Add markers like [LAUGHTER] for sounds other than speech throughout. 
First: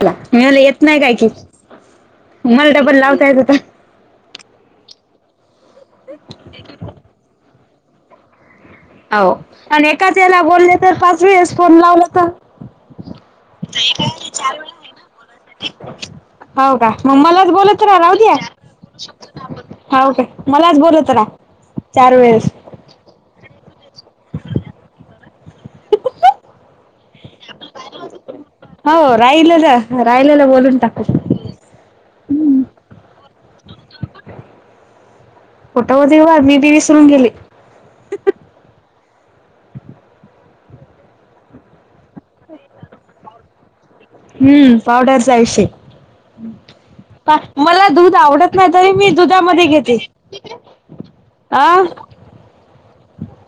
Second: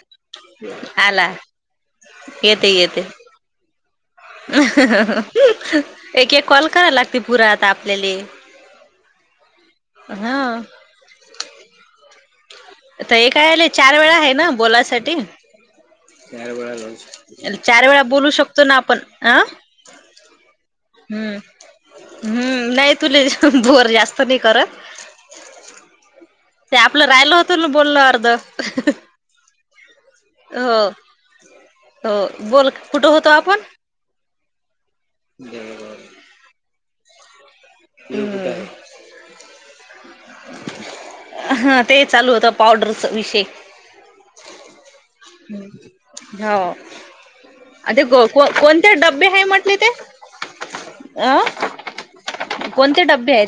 पला मी म्हणल येत नाही काय कि आला येते मला डब्बल येते लावतायेत होत. [INAUDIBLE] एक -एक कॉल कराला लागते पुरा आता आपल्याले. आव आणि एकाच हा याला बोलले तर पाच वेळेस फोन लावलं तर? आता एका येळेला चार वेळा आहे ना बोलासाठी? चार वेळा हो का लावू मग शकतो, मलाच बोलत चार वेळा बोलू शकतो ना आपण? आ हा, ओके मलाच बोलूतरा [UNINTELLIGIBLE] हम्म, नाही तुले भोर जास्त नाही करत. ते आपलं राहिलं होतं ना बोलण अर्ध हाव राहिलेल -राहिलेल बोलून हो टाकू. हो बोल कुठं होतो आपूण? कुठ होते बा मी बी विसरून गेले. ह [INAUDIBLE] [INAUDIBLE] हा ते चालू होतं पावडरचा विषय. हम्म पावडर विषय हो मला ते दूध आवडत नाही तरी कोणते मी डब्बे आहे दुधामध्ये म्हटले ते घेते. अ आ कोणते डब्बी यतीे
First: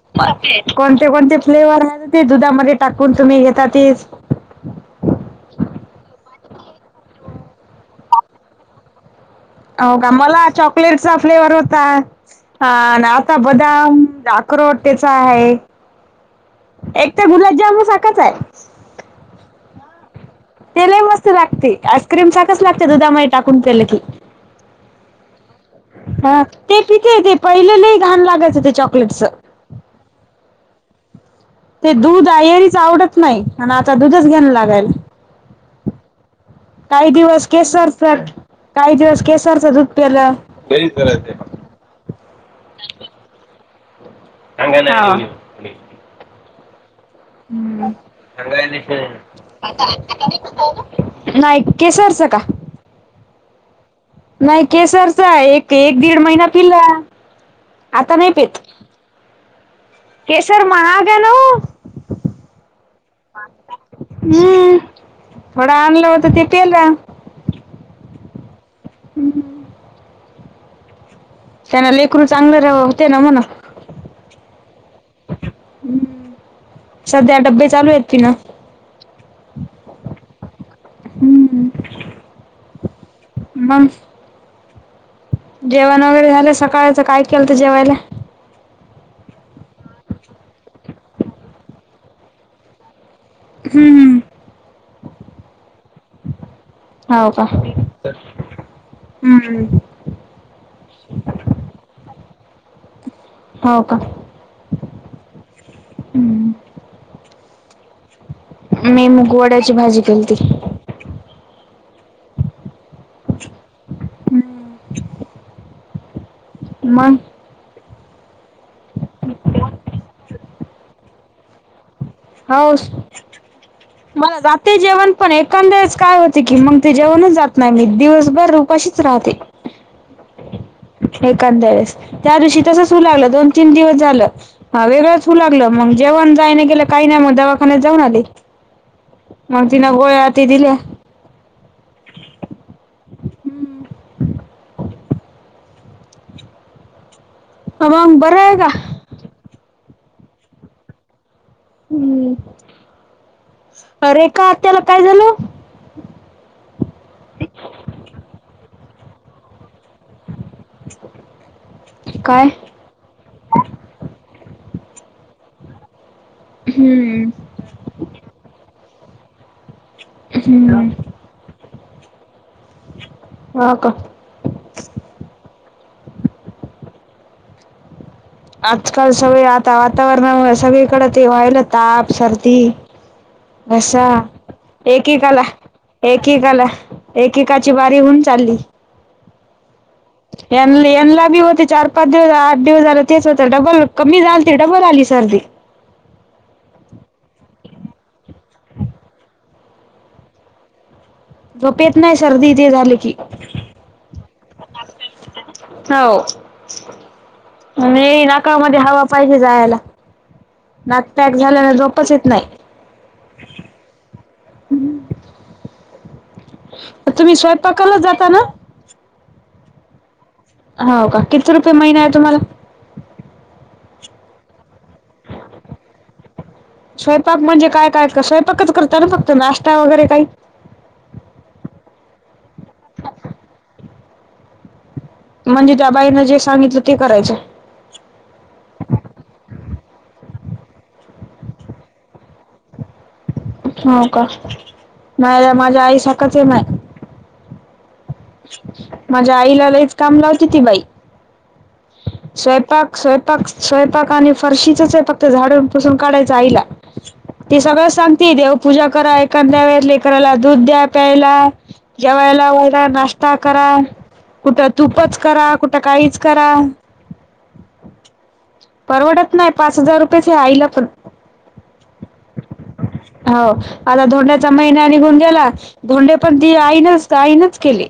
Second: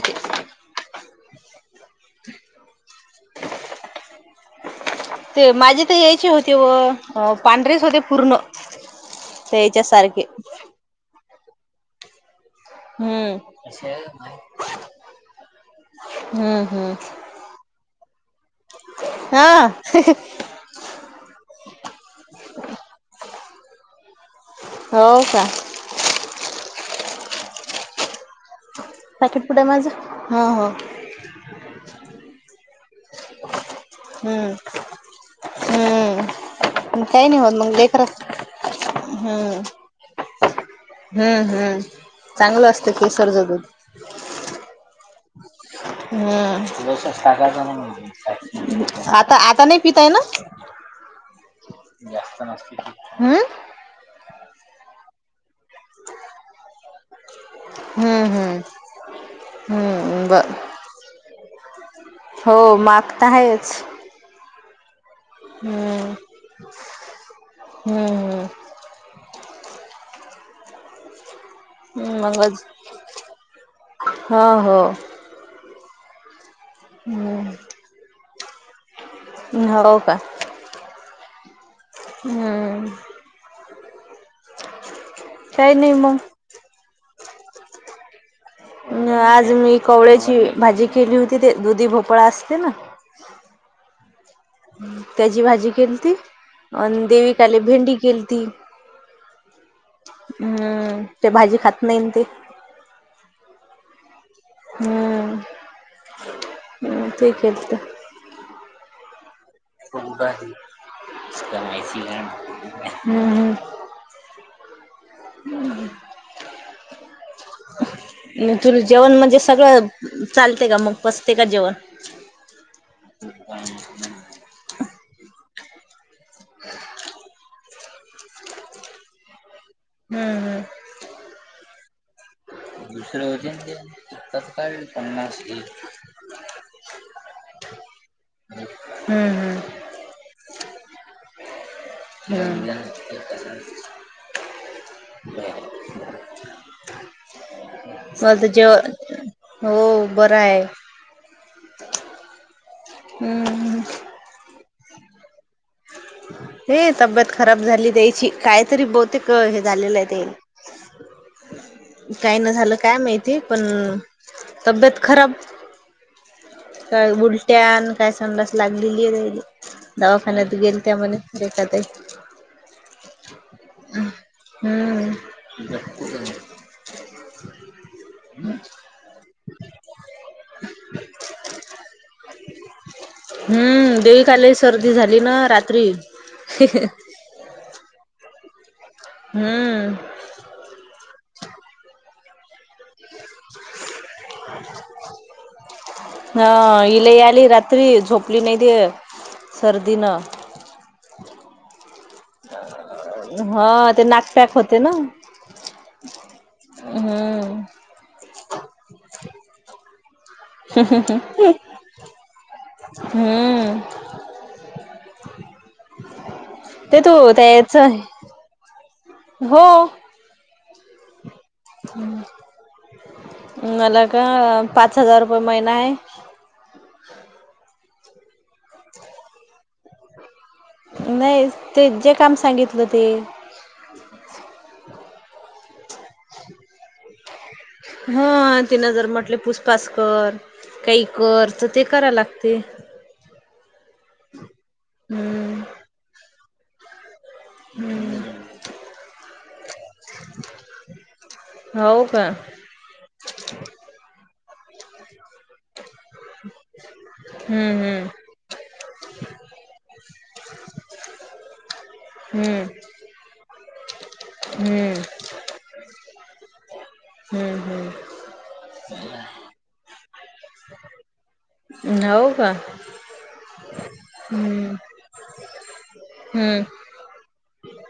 कोणते कोणते फ्लेवर आहेत ते दुधामध्ये टाकून तुम्ही घेतात ते माझी तर यायचे होते व पांढरेच होते पूर्ण ते याच्या हो का सारखे मला चॉकलेटचा फ्लेवर होता. हा हम्म आता बदाम अक्रोट त्याचा आहे. हम्म हम्म एक तर गुलाबजाम सारखच आहे. हा तेला मस्त लागते आईस्क्रीम सारखं लागते दुधामाही टाकून पलं की हो का? हा ते पिथे ते पहिलेलं घाण लागायचं हो ते चॉकलेटच. पाकीट कुठे माझं ह हां ते दूध आयरीच आवडत नाही आणि आता दूधच घेन हम्म लागाल. हम्म काय काही नाही दिवस होत मग केसर लेकर सर काही दिवस हम्म केसरस प्यायला. हम् चांगलं असतं केसर ज दूध. अंगला हम् हम्म. आता आता नाही पिताय ना? नाही. केसरचं का त हम्म नाही केसरचा एक एक दीड महिना पिला आता हम्म नाही पेत. हम्म हम्म ब केसर महाग आहे ना ओ. हो मागता आहेच. हम्म थोडा आणलं होत ते पेल रा हम्म हम्म हम्म त्यांना लेकरू चांगलं होते ना म्हणा हा हो हम्म सध्या हम्म डब्बे चालू आहेत ति ना हो का हम्म हम्म मग काही नाही जेवण मग वगैरे झालं सकाळच काय केल तर जेवायला? आज मी कवळ्याची भाजी केली होती ते दुधी भोपळा असते ना. हम्म हम्म त्याची भाजी केली त अ हो का? देविकले भेंडी केली त हम्म हम्म ते भाजी खात नाही ते. हो का हम् हम्म. तेठी केत मी मुगवड डा [UNINTELLIGIBLE] ह मग तु जेवण म्हणजे सगळं चालते का मग पसते का जेवण हा हम् मला जाते जेवण पण एखंद्याच काय होते की मग ते जेवणच जात नाही मी दिवसभर उपाशीच राहते हम्म हम्म एांंद्या वेळेस त्या दिवशी तसचू लागलं दोन तीन दिवस झालं हा वेगळंच होऊ लागलं मग जेवण जाय नाही गेलं काही नाही मग दवाखान्यात जाऊन आले हम्म हम्म मग तना गोळ्या हाती दिले ह ब मग मला बरं तर आहे का जेव हो बर आहे हम्म हम्म अ रेखा त्याला काय झालं हे तब्येत खराब झाली दयची कायतरी बहुतेक हे झालेलं आहे ते काय न झालं काय माहिती पण तब्येत खराब काय हम्म ब टन काय संडस लागलेली आहे राहिली दवाखान्यात गेल हम्म. देखात हा का हम्म आजकाल सगळे आता वातावरणामुळे सगळीकडे ते व्हायला ताप सर्दी हम्म घसा देविका लई सर्दी झाली एकेकाला ना रात्री एकेकाला एकेकाची बारी होऊन चालली हम्म यांला बी होते चार पाच दिवस दिवस झाला तेच होत डबल कमी झाल त डबल आली सर्दी ह इला आली रात्री झोपली नाही दे सर्दी न झोपेत नाही सर्दी इथे झाली की हा ते नाकफॅक होते ना हो हम्म आणि नाकाळमध्ये हवा पाहिजे जायला ह् ह नाक ह पॅक झाल्याने झोपच येत नाही हम्म ते त तुम्ही त्याच आहे स्वयंपाकालाच जाता ना हो हो का किती रुपये महिना आहे तुम्हाला हम् मला का पाच हजार रुपये महिना आहे स्वयंपाक म्हणजे काय काय का स्वयंपाकच करतात ना फक्त नाश्ता वगैरे काही नाही ते जे काम सांगितलं ते म्हणजे त्या बाईना जे सांगितलं ते करायचं हा तिनं जर म्हटले पुष्पाचकर काही कर तर ते कराय लागते हो का नाही हम्म माझ्या आई साराखाच आहे नाही हम् माझ्या आईला लईच काम लावते ती बाई हो का स्वयंपाक स्वयपाक स्वयपाक आणि फरशीच फक्त झाडसून पूसून काढायच आईला ते सगळं हम्म सांगते देव पूजा करा एखाद्या वेळेस लेकराला दूध द्या प्यायला जेवायला हम्म वयला नाश्ता नाष्टा करा कुठं हम्म तूपच करा कुठं काहीच करा हम्म हम्म परवडत नाही पाच हजार रुपयेच आईला पण हो का हो आता धोंड्याचा हम्म महिना निघून गेला. धोंडे पण ती हम्म आई नच आईनच केले.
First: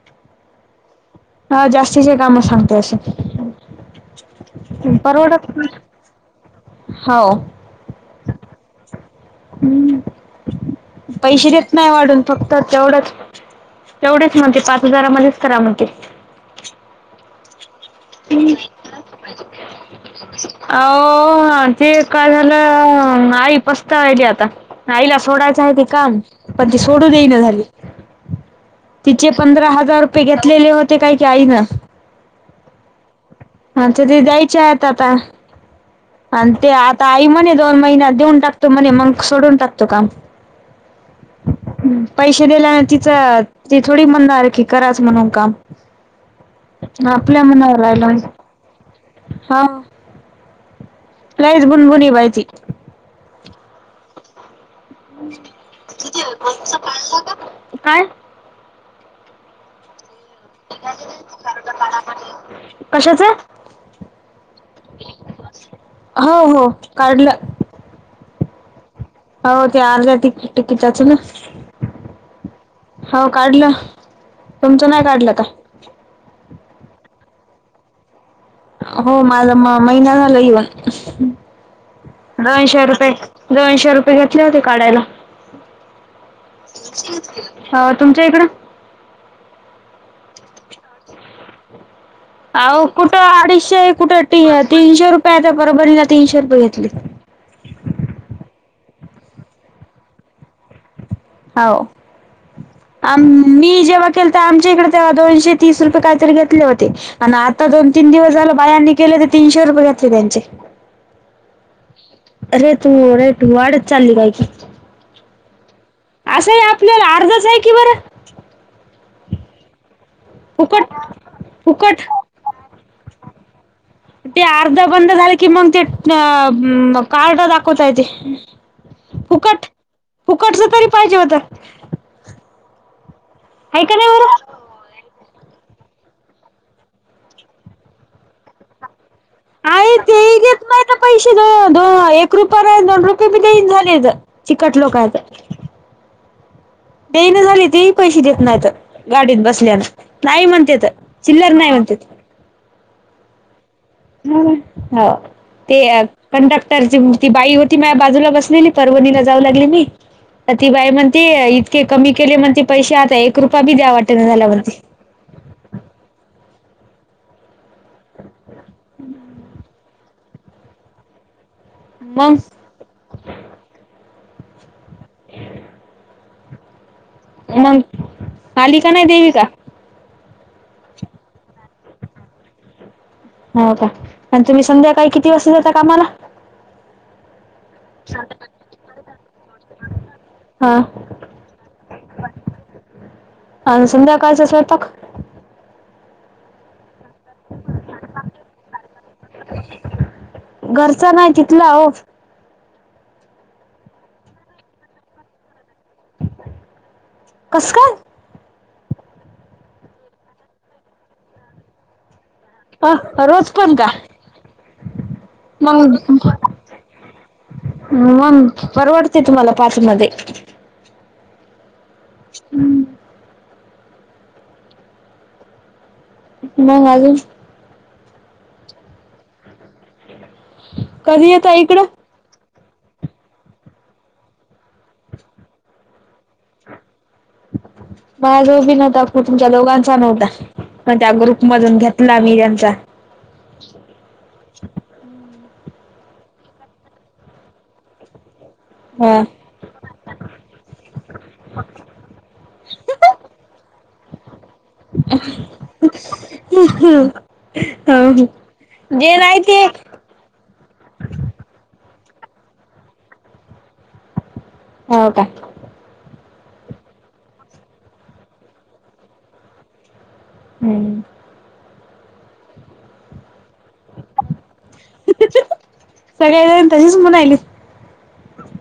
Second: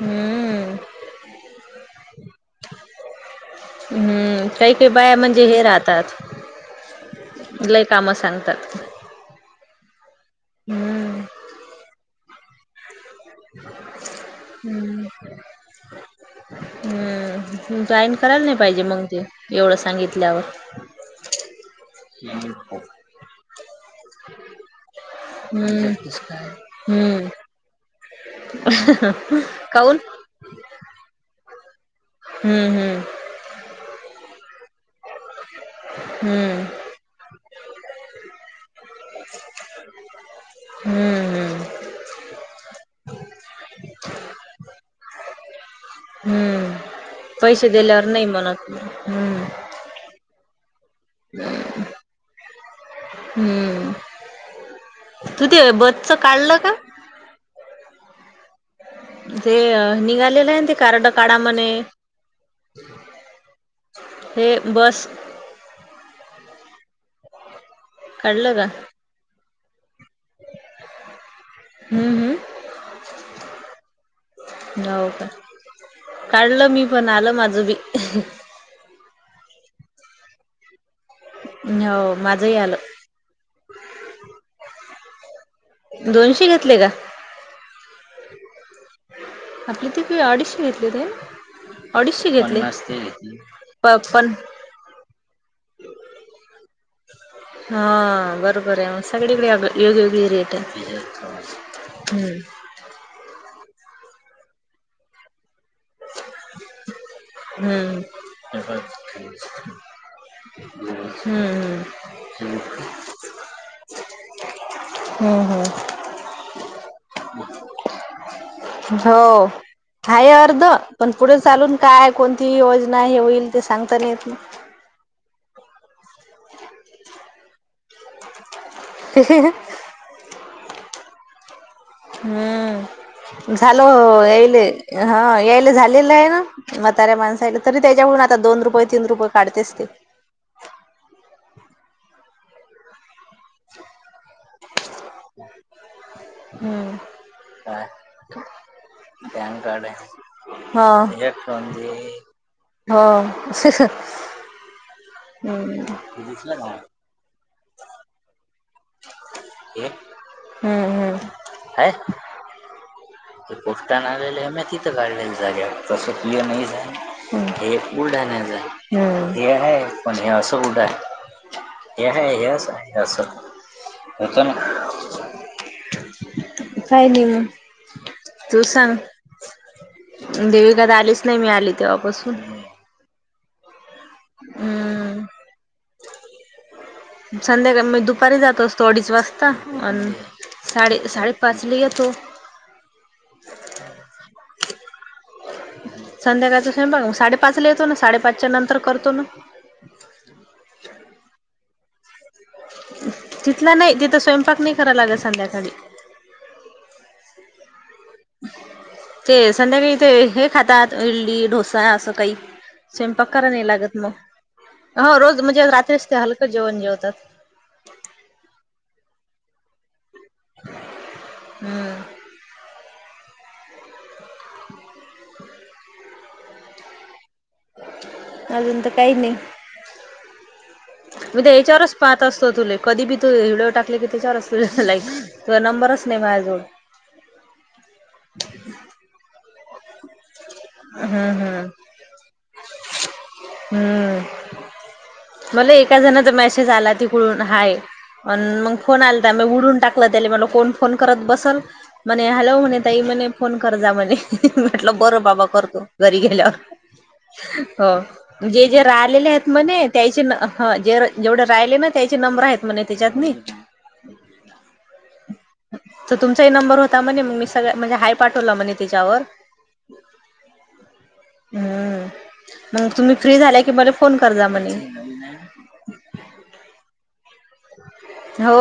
हम्म हा जास्तीचे काम सांगते असे हम्म काही काही बाया म्हणजे परवडत हे नाही. राहतात लई काम सांगतात. हम्म हम्म पैसे देत नाही वाढून फक्त तेवढंच तेवढेच म्हणते पाच हजारामध्येच करा म्हणते. हम्म जॉईन करायला नाही पाहिजे मग ते एवढं सांगितल्यावर ओ ते काय झालं आई पस्ता आहिली आता आईला सोडायचं आहे ते काम करतेस काय? पण ती सोडून देई हम्म ना झाली. तिचे पंधरा काऊन? हजार रुपये घेतलेले होते काही की आईन हम्म हम्म हा तर ते द्यायचे आहे आता आणि हम्म ते आता आई म्हणे दोन महिन्यात देऊन टाकतो म्हणे मग सोडून टाकतो काम. हम्म हम्म पैसे दिल्याने तिचं ती थोडी म्हणार आहे की कराच म्हणून काम हम्म आपल्या पैसे मनावर दिल्यावर राहिलं नाही म्हणत हम्म लयचं बुनबुनी बाई ती हम्म तू ते बसच काढलं का? काय? ते निघालेलं आहे. कार्ड काढा म्हणे कशाचं हे बस हो हो काढलं काढलं का? हो ते आर्ध्या टिकिटाच ना? हम्म हम्म हो काढलं तुमचं नाही काढलं का? काढलं मी पण आलं माझं बी हो माझं म महिना झालं येवून हो माझंही आलं दोनशे रुपये- दोनशे रुपये घेतले होते काढायला दोनशे घेतले का? अ तुमच्या इकडं? आपली त अडीशे घेतले ते? अडीशे घेतले? आहो कुठं अडीचशे प कुठे पण तीनशे रुपये त्या बरोबर ना तीनशे रुपये घेतली. हा बरोबर आहे सगळीकडे वेगवेगळी रेट आहे. हो हम्म आम मी जेव्हा केलं तर आमच्या इकडे तेव्हा दोनशे तीस रुपये काहीतरी घेतले होते. आणि आता दोन हम्म तीन दिवस झाल बायांनी केले ते तीनशे रुपये घातले त्यांचे हम्म, हम्म. रे तू रेट, वाढत चालीय की. हम्म हम्म असही आपल्याला, अर्धचाय की बरं. हो. हाय अर्ध. फुकट पण पुढे चालून फुकट काय, कोणती, योजना हे होईल? ते सांगताना येत ते नाही. अर्ध बंद झाले की मग ते, अ म कार्ड दाखवता येते. फुकट- फुकटच तरी पाहिजे होतं. हम्म. झाल हो का नाही बरं यायलय. हा. यायला झालेलंयना. माताऱ्या माणसाला तरी त्याच्याकून आता दोन, रुपये तीन रुपये काढतेस ते. आता पैसे द - दो एक रुपया रा- दोन रुपये बी देइन झालेत. चिकट लोकं. हम्म. झाले तेही पैसे [UNINTELLIGIBLE] देत नाहीत गाडीत पॅन बसल्यान कार्डय. नाही म्हणते तर हा. एक - चिल्लर नाही दोन दि. म्हणते हो. [UNINTELLIGIBLE] हं. हो, हम्म ते कंडक्टरची ती बाई होत ती मा बाजूला बसलेली, परवणीला जाऊ लागलेली. तर ती हम्म बाई हम्म. म्हणते, इतके कमी केले म्हणते पैसे आता, एक रुपया बी द्या वाटना झाल्या मनती. [UNINTELLIGIBLE] तसं [UNINTELLIGIBLE] हं. हे फक्त बुलढाण्याला जायला. हं. ते हाय पण असा [UNINTELLIGIBLE] ते मग हाय. असं हाय. असं. [UNINTELLIGIBLE] मग, आली का नाही, देविका? देवीका त आलीच नाही. मी आली तेव्हापासून. हो का? अन् तुम्ही संध्याकाळी, किती हम्म वाजता जाता कामाला? संध्याकाळ मी दुपारी जात असतो, अडीच वाजता. अन् हा साडी - साडेपाचला येतो. अन् संध्याकाळचं स्वयपाक? संध्याकाळचा स्वयंपाक. साडेपाच ला येतो ना. साडेपाचच्या नंतर करतो ना. घरचा नाही, तिथला ओ. तिथला नाही. तिथं स्वयंपाक नाही कराव लागत, संध्याकाळी. कस काय? ते संध्याकाळी ते हे खातात, इडली, ढोसा असं काही. अ स्वयंपाक करावं रोज नाही पण का लागत मग. हा, रोज म्हणजे मग रात्रीच ते हलकं जेवण जेवतात. मग परवडते, तुम्हाला पाचमध्ये. हम्म. हम्म. [INAUDIBLE] मग, अजून? अजून तर काही नाही. कधी उद्या येता इकडं याच्यावरच पाहत असतो तुले. कधी बी तू व्हिडिओ टाकले कि, त्याच्यावर असतो लाईक. तुला नंबरच नाही माझ्याजवळ. माझ्याजवळ बी नव्हता. तुमच्या दोघां नव्हता. पण त्या हम्म ग्रुप हम्म मधून घेतला मी यांचा [INAUDIBLE] मले एका जणाचा मेसेज आला तिकडून. हाय. अन् मग फोन हा आलता. म उडून टाकलं त्याले. मनलं कोण फोन करत बसल. म हॅलो म्ह तई म फोन कर जाा म्ह बर बाबा करतो घरी गेल्यावर हो म्हे जे राहिलेले नाही आहेत ते म्ह त्या जे जेवढे राहिले ना त्याचे नंबर आहेत म्ह त्याच्यात हो का? तर तुमचाही नंबर होता म्हणे मग मी सगळ म्हणजे हाय पाठवला म्हणे त्याच्यावर ब हम्म हम्म मग तुम्ही फ्री झाल्या कि मले फोन कर जा म्हणे सगळे जण तशीच म्हनायलीत. हो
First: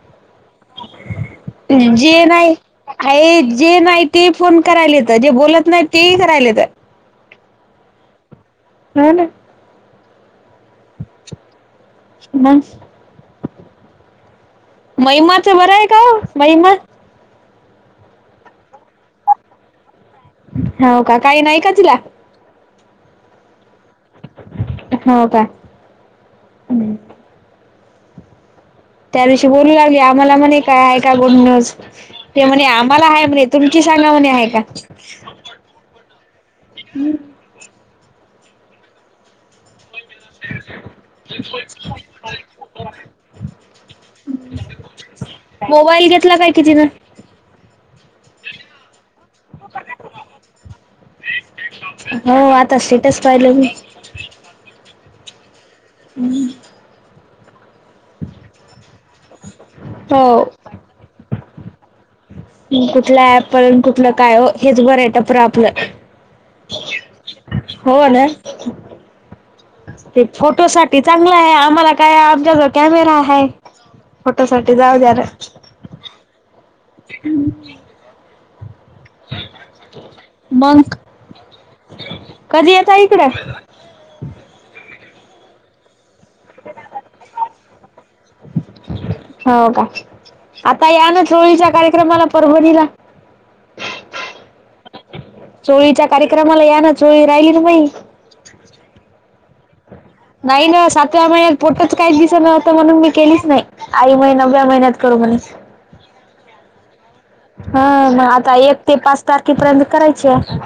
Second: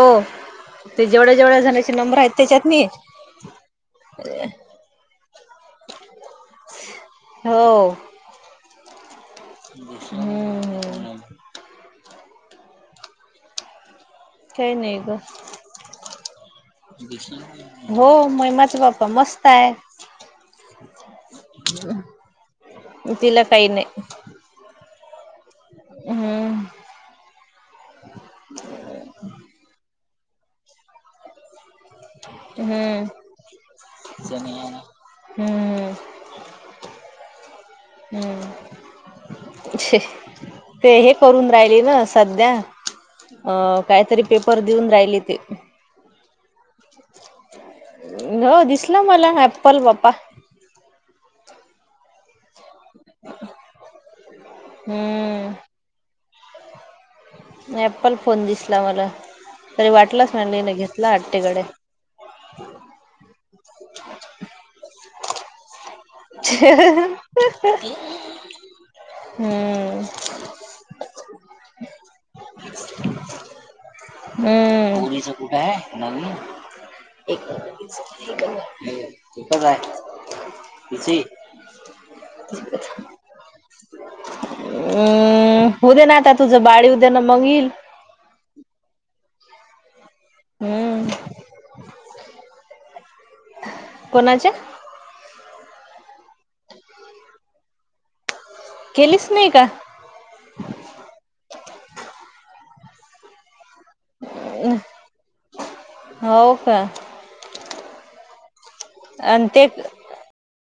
ते जेवढ्या जेवढ्या जणांची नंबर जे आहेत नाही त्याच्यात नि आहे जे नाही ते फोन करायलेत जे बोलत नाही तेही करायलेत. हो कळाल. ब [INAUDIBLE] मग काही नाही ग. महिमाचं बरं आहे का हो महिमा हो मय माझ बाप्पा मस्त आहे. हाव का काही नाही का तिला तिला काही नाही. होा काय? हम्म त्या दिवशी बोलू लागले आम्हाला म्हणे काय आहे का गुड न्यूज. ते म्हणे हम्म आम्हाला आहे म्हणे तुमची सांगा म्हणे आहे का? हम्म हम्म हम्म छे ते हे करून राहिले ना सध्या अ काहीतरी पेपर देऊन राहिली ते मोबाईल घेतला काय कि तिनं. हो दिसला मला ॲप्पल बाप्पा हो आता स्टेटच पाहिलं मी हम्म ह ऍप्पल फोन दिसला मला तरी वाटलाच. हो. [UNINTELLIGIBLE] कुठल ॲपल आणि कुठलं काय ओ हेच बरं आहे टपर आपलं ह हो ना. [UNINTELLIGIBLE] हम्म ते फोटो साठी चांगलं आहे आम्हाला काय आमच्या तर कॅमेरा आहे. फोटो साठी जाऊ हम्म द्या ना. [UNINTELLIGIBLE] कूठ आहे. [UNINTELLIGIBLE] मंग कधी येताय इकड अम् होऊदे ना आता तुझ बाळ येऊदे ना मंग येइल. हो का? आता या ना हम्म चोळीच्या कार्यक्रमाला परभणीला कोणाच्या? चोळीच्या कार्यक्रमाला या ना चोळी राहिली ना मई केलीच नाही का? नाही ना सातव्या महिन्यात फोटोंच काढलीच नव्हत म्हणून मी केलीच नाही. आई म्हणे नव्या महिण्यात करू म्हणे. हो का? हा, म आता एक ते पाच आणि ते तारखेपर्यंत करायचे.